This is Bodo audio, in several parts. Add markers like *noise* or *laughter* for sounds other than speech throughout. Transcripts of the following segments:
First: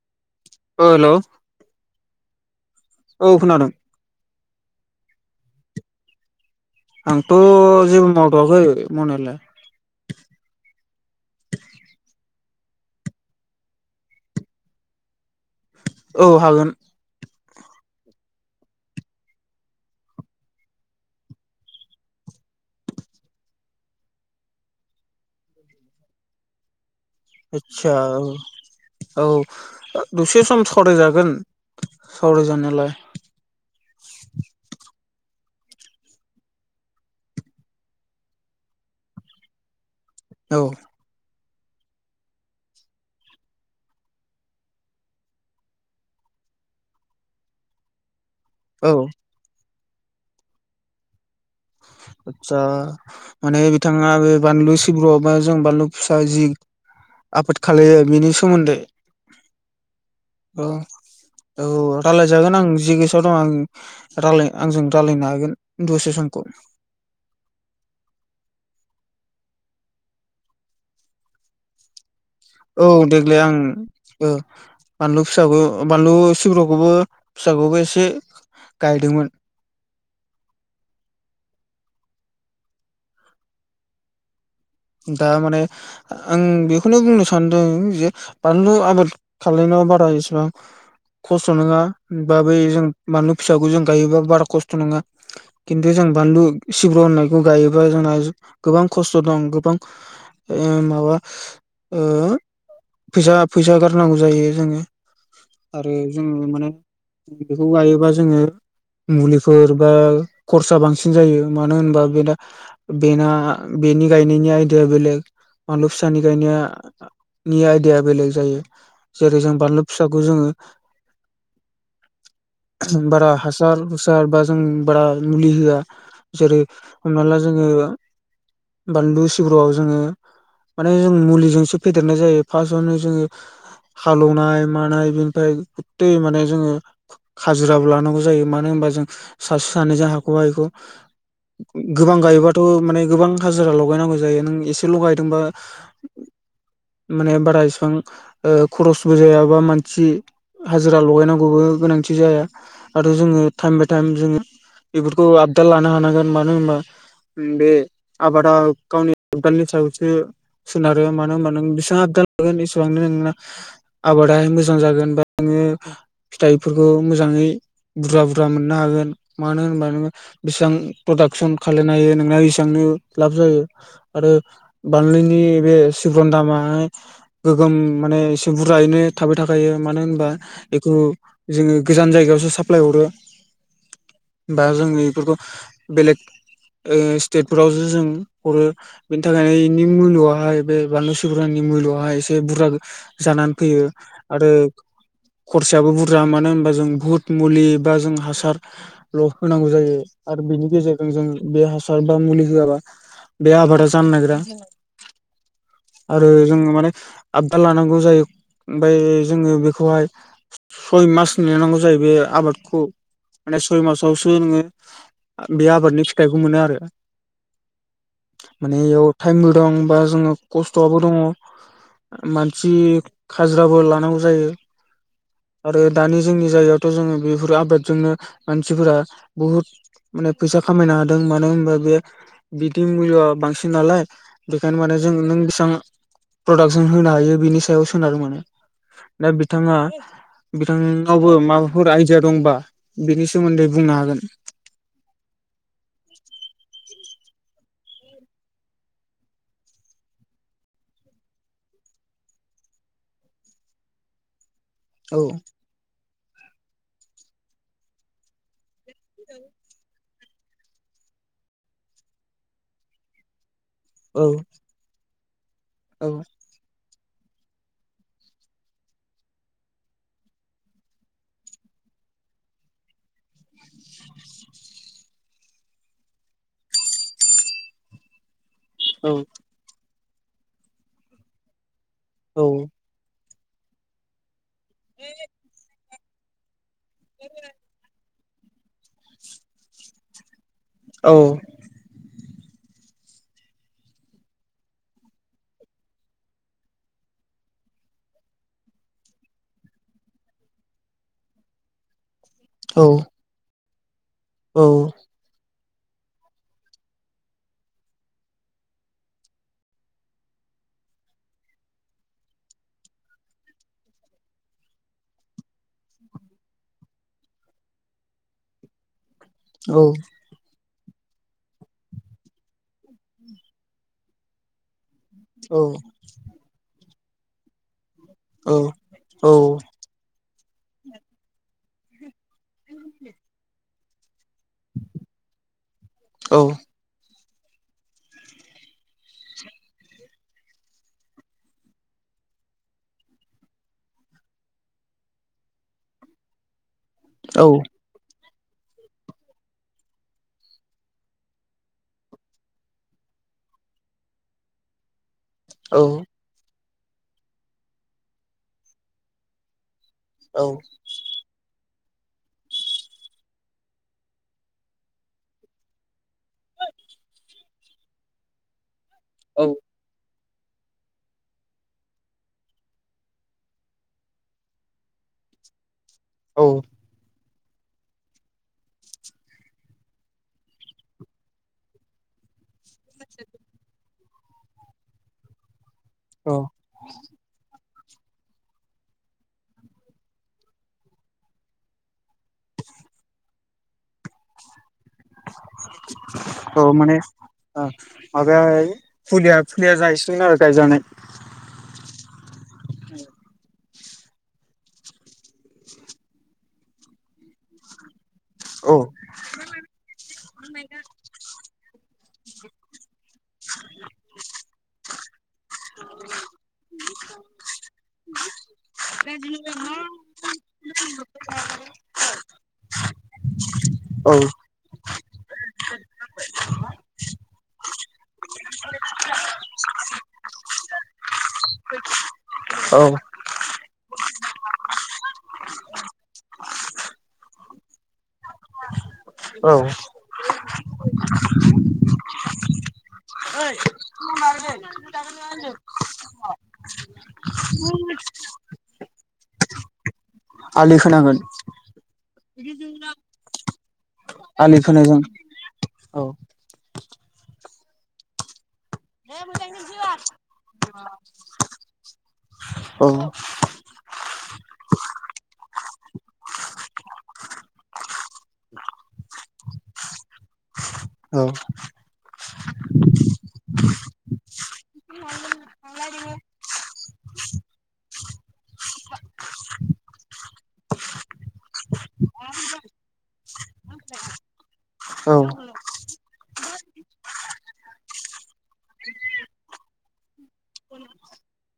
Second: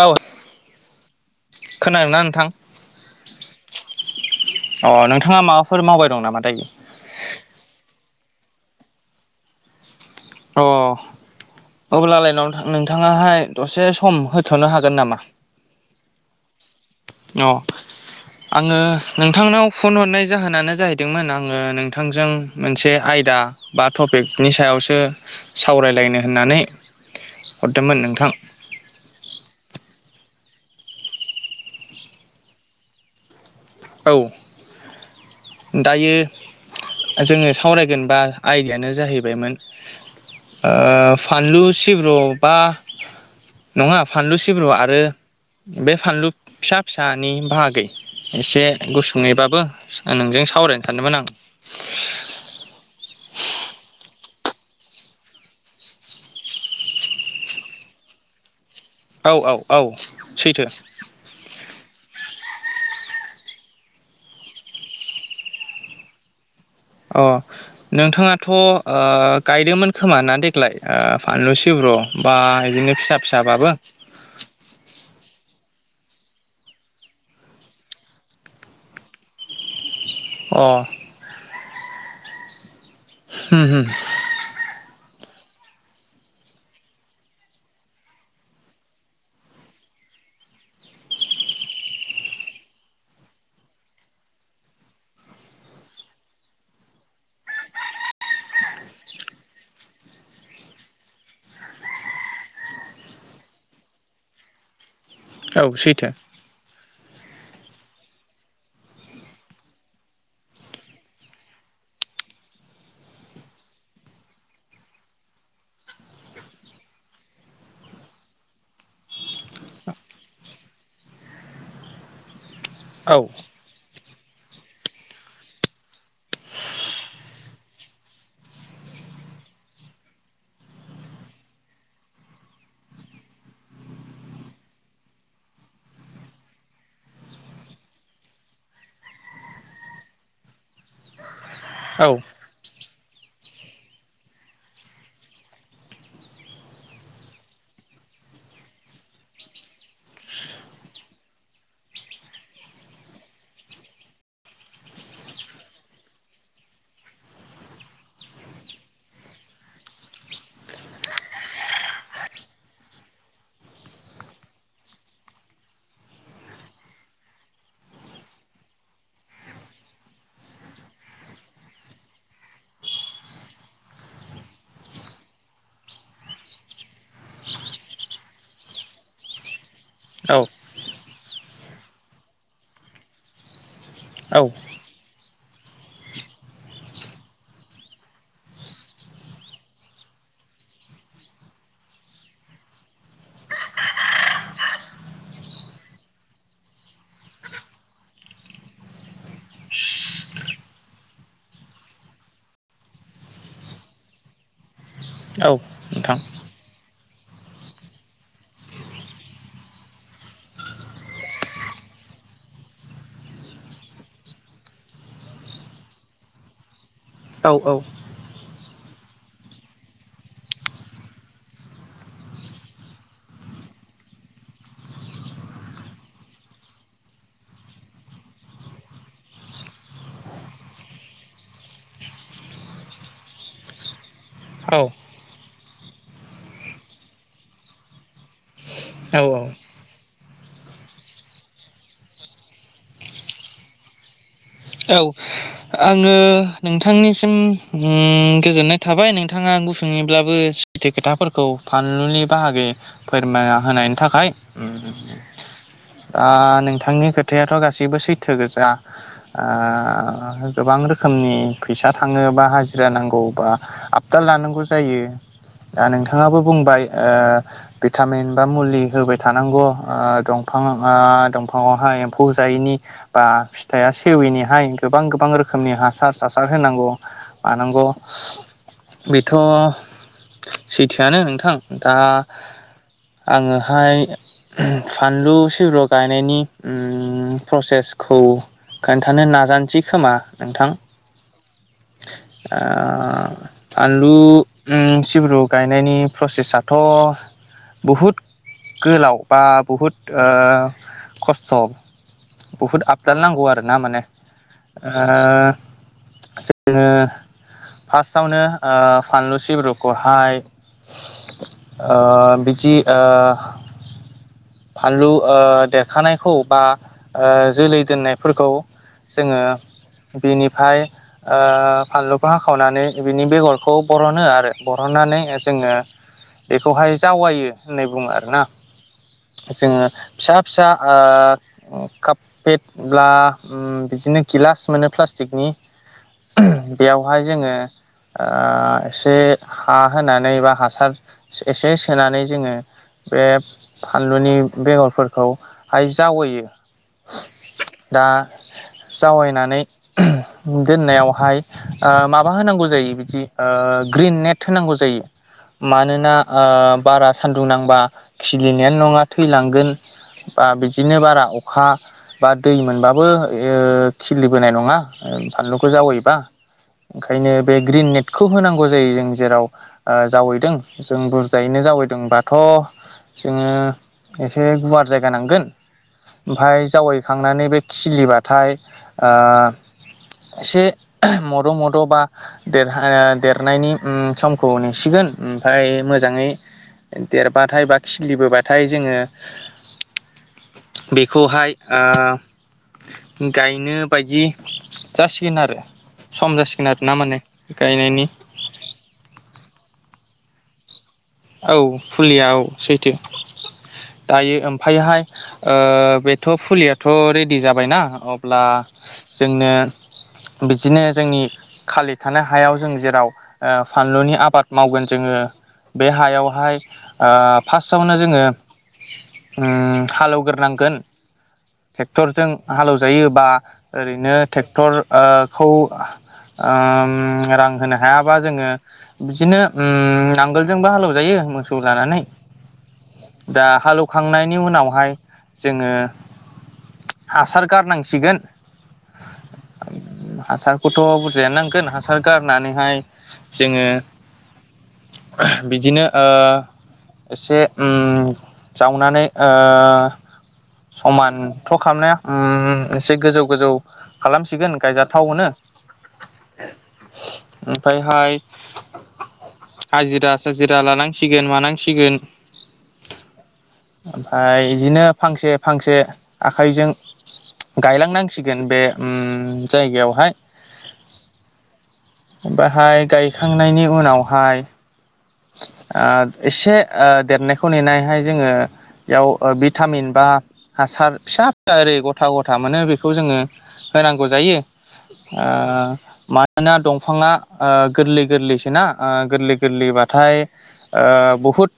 औ औ हेलौ खोनादों ना नोंथां? औ खोनादों। बिथाङा माबाफोर मावबाय दं नामा दायो आंथ' जेबो मावथ'आखै मावनायालाय औ अब्ला लायनाव नोंथाङाहाय दसे सम होथ'नो हागोन नामा औ हागोन न' आङो नोंथांनाव फन हरनाय जाहोनानो जाहैदोंमोन आङो नोंथांजों मोनसे आइ आयदा बा टपिकनि सायावसो सावरायलायनो होननानै आसा हरदोंमोन नोंथां औ औ दसोर सम सावरायजागोन सावराय जानायालाय औ दायो जोङो सावरायगोन बा आयदायानो जाहैबायमोन औ फानलु सिब्रु बा नङा फानलु सिब्रु आरो बे फानलु फिसा फिसानि बाहागै एसे औ गुसुङैबाबो नोंजों सावरायनो सानदोंमोन आं आतसा माने बिथाङा बे बानलु सिब्र' बा जों बानलु फिसा जि आफाद खालामलो बिनि सोमोन्दै औ औ औ सैथो औ औ जागोन आं जि गोसोआव दं आं रायाय आंजों रायजलायनो हागोन दसे समखौ अ नोंथाङाथ'ओ गायदोंमोन खोमा ना देग्लाय फानलु सि ब्र' औ देग्लाय आं बानलु फिसाबो बानलु सिब्र'खौबो फिसाखौबो एसे गायदोंमोन अ *unintelligible* दा माने आं बेखौनो बुंनो सानदों जे बानलु आबाद खालामलनायाव बारा बेसेबां खस्थ' नङा बा बै जों बानलु फिसाखौ जों गायोबा बारा खस्थ' नङा खिन्थु जों जों बानलु सिब्र' होननायखौ गायोबा जोंहा गोबां खस्थ' दं बिफां माबा फैसा फैसा गारनांगौ जायो जोङो औ आरो सैथो जो माने बेखौ गायोबा जोङो मुलिफोर बा खरसा बांसिन जायो मानो होनबा बे बेना बेनि गाय नि आयदिया बेलेग आनलु फिसानि गायनो नि आयदाया बेलेग जायो जेरै जों बानलु फिसाखौ जोङो *inaudible* बारा हासाल सारबा जों बारा मुलि होआ जेरै हमना ला जोङो बानलु सिब्रुआव जोङो माने जों मुलिजोंसो फेदेरनाय जायो फार्स्टआवनो जोङो हालौवनाय मानाय बेनिफ्राय गै माने जोङो खाजिराबो लानांगौ जायो मानो हो बा जों सासे सानैजों हाख' हिखौ औ गोबां गायोबाथ' माने गोबां हाजिरा लगायनांगौ जायो नों एसे लगायदोंबा माने बारा इसिबां ओ खरसबो जायाबा मानसि हाजिरा लगायनांगौबो गोनांथि जाया आरो जोङो टाइम बाय टाइम जोङो बेफोरखौ आबदाल लानो हानांगोन मानो होनबा बे आबादा गावनि आबदालनि सायावसो सोनारो मानो होनबा नों बेसेबां आबदाल लागोन एसेबांनो आबादाय मोजां जागोन बा नोङो फिथाइफोरखौ मोजाङै बुरजा बुरजा मोननो हागोन मानो होनबा नोङो बेसेबां प्रडाक्सन खालायनो हायो नोंना एसबांनो लाब जायो आरो बानलिनि बे सिब्रन दामाहाय गोग्गोम माने एसे बुरजायैनो थाबाय थाखायो मानो होनबा औ बेखौ जोङो गोजान जायगायावसो साप्लाय हरो *inaudible* औ बा जोंनि बेफोरखौ बेलेग ओ स्टेफोराव जो जों हरो बेनि थाखायनो इनि मुलुआहाय बे बानलु सिगुरानि मुलुआहाय एसे बुरजा जानान फैयो आरो खरसायाबो बुरजा मानो होनबा जों भुत मुलि बा जों हासारल' होनांगौ जायो आरो बिनि गेजेरजों जों बे हासार बा मुलि होआबा बे आबादा जान नागिरा औ नोंथां आरो जोङो माने आबदा लानांगौ जायो ओमफाय जोङो बेखौहाय सय मास नेनांगौ जायो बे आबादखौ माने सय मासावसो नोङो बे आबादनि फिथाइखौ मोनो आरो औ औ माने एयाव थाइमबो दं बा जोङो कस्ट'आबो दङ मानसि खाजिराबो लानांगौ जायो आरो दानि जोंनि जायगायावथ' जों बेफोर आबादजोंनो मानसिफोरा बुहुद माने फैसा खामायनो हादों मानो होनबा बे बिदि मुुलिय'आ बांसिन नालाय बेखायनो माने जों नों बेसां प्रडाक्सन होनो हायो बिनि सायाव सोनार मोन दा औ बिथाङा बिथाङावबो माबाफोर आइदिया दंबा बिनि सोमोन्दै बुंनो हागोन औ आङो नोंथां थांनिसिम ओम गोजोननाय थाबाय नोंथाङा गुसुंङैब्लाबो सैथो खोथाफोरखौ फार लुनि बाहागो फोरमायना होनायनि थाखाय ओम औ दा नोंथांनि खोथायाथ' गासिबो सैथो गोजा आ गोबां रोखोमनि फैसा थाङो बा हाजिरा नांगौ बा आबदाल औ लानांगौ जायो दा औ नोंथाङाबो बुंबाय ओ बिथामिन बा मुलि होबाय थानांगौ आ दंफां आ दंफाङावहा एम्फौ जायैनि बा फिथाया से फेवैनि हाय गोबां गोबां रोखोमनि हासार सासार होनांग' मानांग' औ बेथ' सैथोआनो नोंथां दा आङोहाय ओम फानलु सिब्र गायनायनि ओम फ्रसेस खौ खोन्थानो नाजानसै खोमा नोंथां? आ फानलु उम सिब्रु गायनायनि फ्रसेसाथ' बहुद गोलाव बा बहुद ओ खस्थ' बुहुद आबदाल नांगौ आरो ना माने ओ जोङो फासआवनो फानलु सिब्रुखौहाय ओ बिदि ओ फानलु ओ देरखानायखौ बा ओ जोलै दोननाय फोरकौ जोङो बेनिफाय ओ फानलुखौ हाखावनानै बिनि बेगरखौ बरनो आरो बर बरनानै जोङो बेखौहाय जावायो नै ङो आरोना जोङो फिसा फिसा आ काप पे ब्ला ओम बिदिनो गिलास मोनो फ्लास्थिकनि उम बेयाव हाय जोङो आ एसे हा होनानै बा हासार एसे सोनानै जोङो बे फानलुनि बेगरफोरखौहाय जावैयो दा जावायनानै दोननायावहाय ओ माबा होनांगौ जायो बिदि ओ ओ ग्रिन नेट होनांगौ जायो मानोना ओ बारा सान्दुं नांबा खिलिनायानो नङा थैलांगोन बा औ बिदिनो बारा अखा बा दै मोनबाबो इयो खिलिबोनाय नङा फानलुखौ जावैबा ओंखायनो बे ग्रिन नेटखौ होनांगौ जायो जों जेराव जावै जों बुरजायैनो जावैदोंबाथ' जोङो एसे गुवार जायगा नांगोन औ ओमफाय जावै थांनानै बे खिलिबाथाय एसे मद' मद' बा देरहाया देरनायनि उम समखौ नेसिगोन ओमफफय मोजाङै औ देरबाथाय बा खिलिबोबाथाय जोङो बेखौहाय ओ गायनो बायदि जासिगोन आरो सम औ जासिगोन आरो ना माने ओ गायनायनि माबाया फुलिया फुलिया जायैसि गोन आरो गायजानाय औ फुलियाव सैथो दायो ओमफायहाय ओ बेथ' फुलियाथ' रेडि जाबायना अब्ला औ जोंनो बिदिनो जोंनि खालि थानो हायाव जों जेराव ओ फानलुनि आबाद मावगोन जोङो बे हायावहाय फार्स्टआवनो जोङो ओम हालेवग्रोनांगोन ट्रेक्टरजों हालौ जायोबा औ ओरैनो ट्रेक्टर ओ खौ ओम रां होनो हायाबा जोङो बिदिनो ओम नांगोल जोंबो हालौ जायो मोसौ लानानै औ दा हालौ खांनायनि उनावहाय जोङो हासार गारनांसिगोन औ हासारखौथ' बुरजायानो नांगोन हासार गारनानैहाय जोङो बिदिनो ओ एसे ओम जावनानै म *unintelligible* आलि खोनांगोन समानथ' खालामनाया ओम एसे गोजौ गोजौ खालामसिगोन आलि खोनायजों गायजाथाव होनो औ ओमफायहाय हाजिरा साजिरा लानांसिगोन मानांसिगोन औ ओमफाय बिदिनो फांसे फांसे आखाइजों गायलांनांसिगोन बे ओम जायगायावहाय औ बाहाय गायखांनायनि उनावहाय ओ एसे ओ देरनायखौ नेनायहाय जोङो बेयाव भिटामिन बा हासार फिसा फिसा ओरै गथा गथा मोनो बेखौ जोङो होनांगौ जायो औ ओ मानोना दंफाङा ओ गोरलै गोरलैसो ना गोरलै गोरलै बाथ' नाथाय बहुद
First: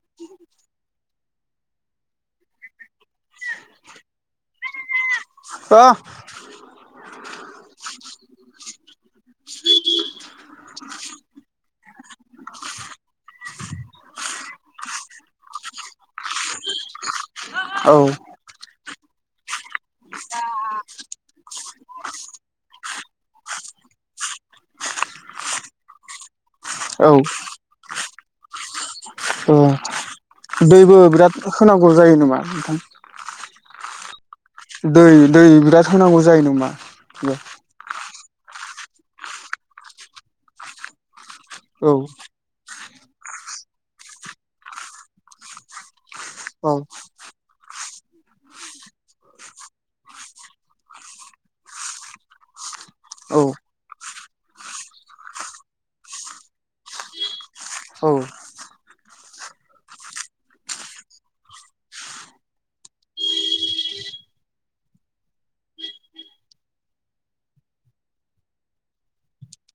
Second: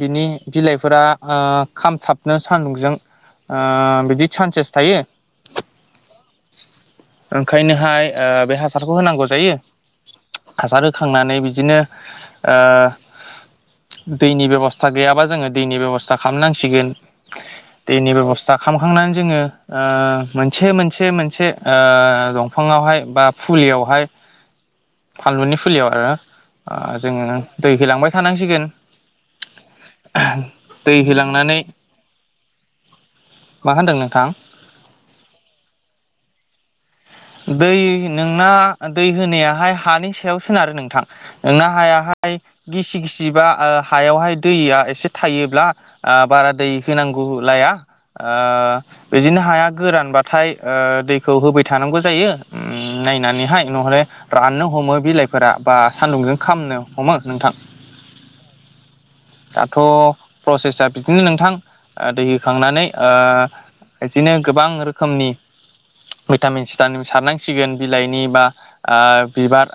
बिनि बिलाइफोरा ओ खामथाबनो सान्दुंजों ओ बिदि सान्सेस थायो ओंखायनोहाय ओ बे हासारखौ होनांगौ जायो हासार होखांनानै बिदिनो ओ दैनि बेब'स्था गैयाबा जोङो दैनि बेब'स्था खालामनांसिगोन औ दैनि बेबसथा खाम खांनानै जोङो मोनसे मोनसे मोनसे ओ दंफाङावहाय बा फुलियाव बेहाय फानलुनि फुलियाव ओ औ जोङो दै होलांबाय थानांसिगोन ओम दै दैबो बिराद होलांनानै होनांगौ जायो नामा नोंथां? मा होनदों नोंथां? दै दै बिराद होनांगौ जायो नामा? दै नोंना दै होनायाहाय हानि सायाव सोनारो नोंथां। नोंना औ हायाहाय गिसि गिसिबा हायावहाय दैया एसे थायोब्ला बारा दै औ होनां लाया आ, बिदिनो हाया गोरानबाथाय दैखौ होबाय थानांगौ जायो। ओम, औ नायनानैहाय *unintelligible* राननो हमो बिलाइफोरा बा सान्दुंजों खामनो हमो नोंथां। औ, दाथ' प्रसेसआ बिदिनो नोंथां दै होखांनानै ओ, बिदिनो गोबां रोखोमनि भिटामिन्स भिटामिन सारनांसिगोन बिलाइनि बा आ, बिबार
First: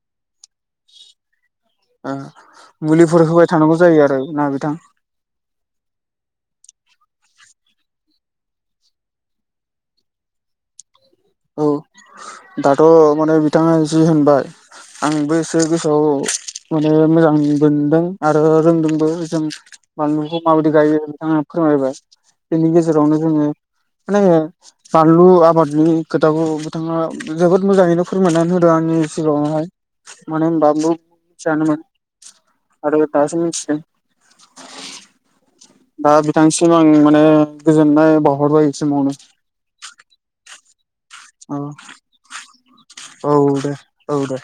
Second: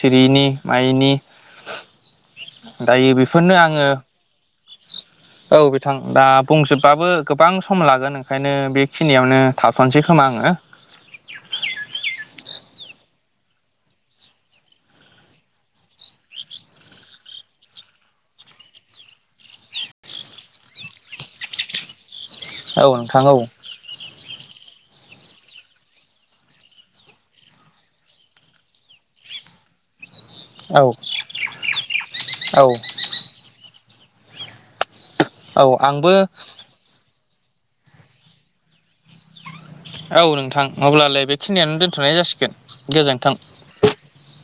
सिरियिनि मायिनि आ मुलिफोर होबाय थानांगौ आङो जायो आरो ना बिथां? औ बिथां। दा बुंजोबबाबो गोबां सम लागोन ओंखायनो बेखिनियावनो थाथ'नोसै खोमा आङो। *inaudible* औ दाथ' माने बिथाङा जि होनबाय आंबो एसे गोसोआव माने मोजां मोनदों आरो रोंदोंबो जों बानलुखौ माबायदि गायो बिथांमोना फोरमायबाय बेनि औ गेजेरावनो नोंथां औ जोङो माने बानलु आबादनि खोथाखौ बिथाङा जोबोद मोजाङैनो फोरमायनानै होदों आंनि सिगाङावहाय मानो औ होनबा औ *unintelligible* आरो दासो मिथिदों औ दा आंबो बिथांसिम आं माने गोजोननाय बावहरबाय समावनो। औ नोंथां, अब्लालाय बेखिनियानो दोन्थ'नाय जासिगोन गोजोन्थों। औ दे औ दे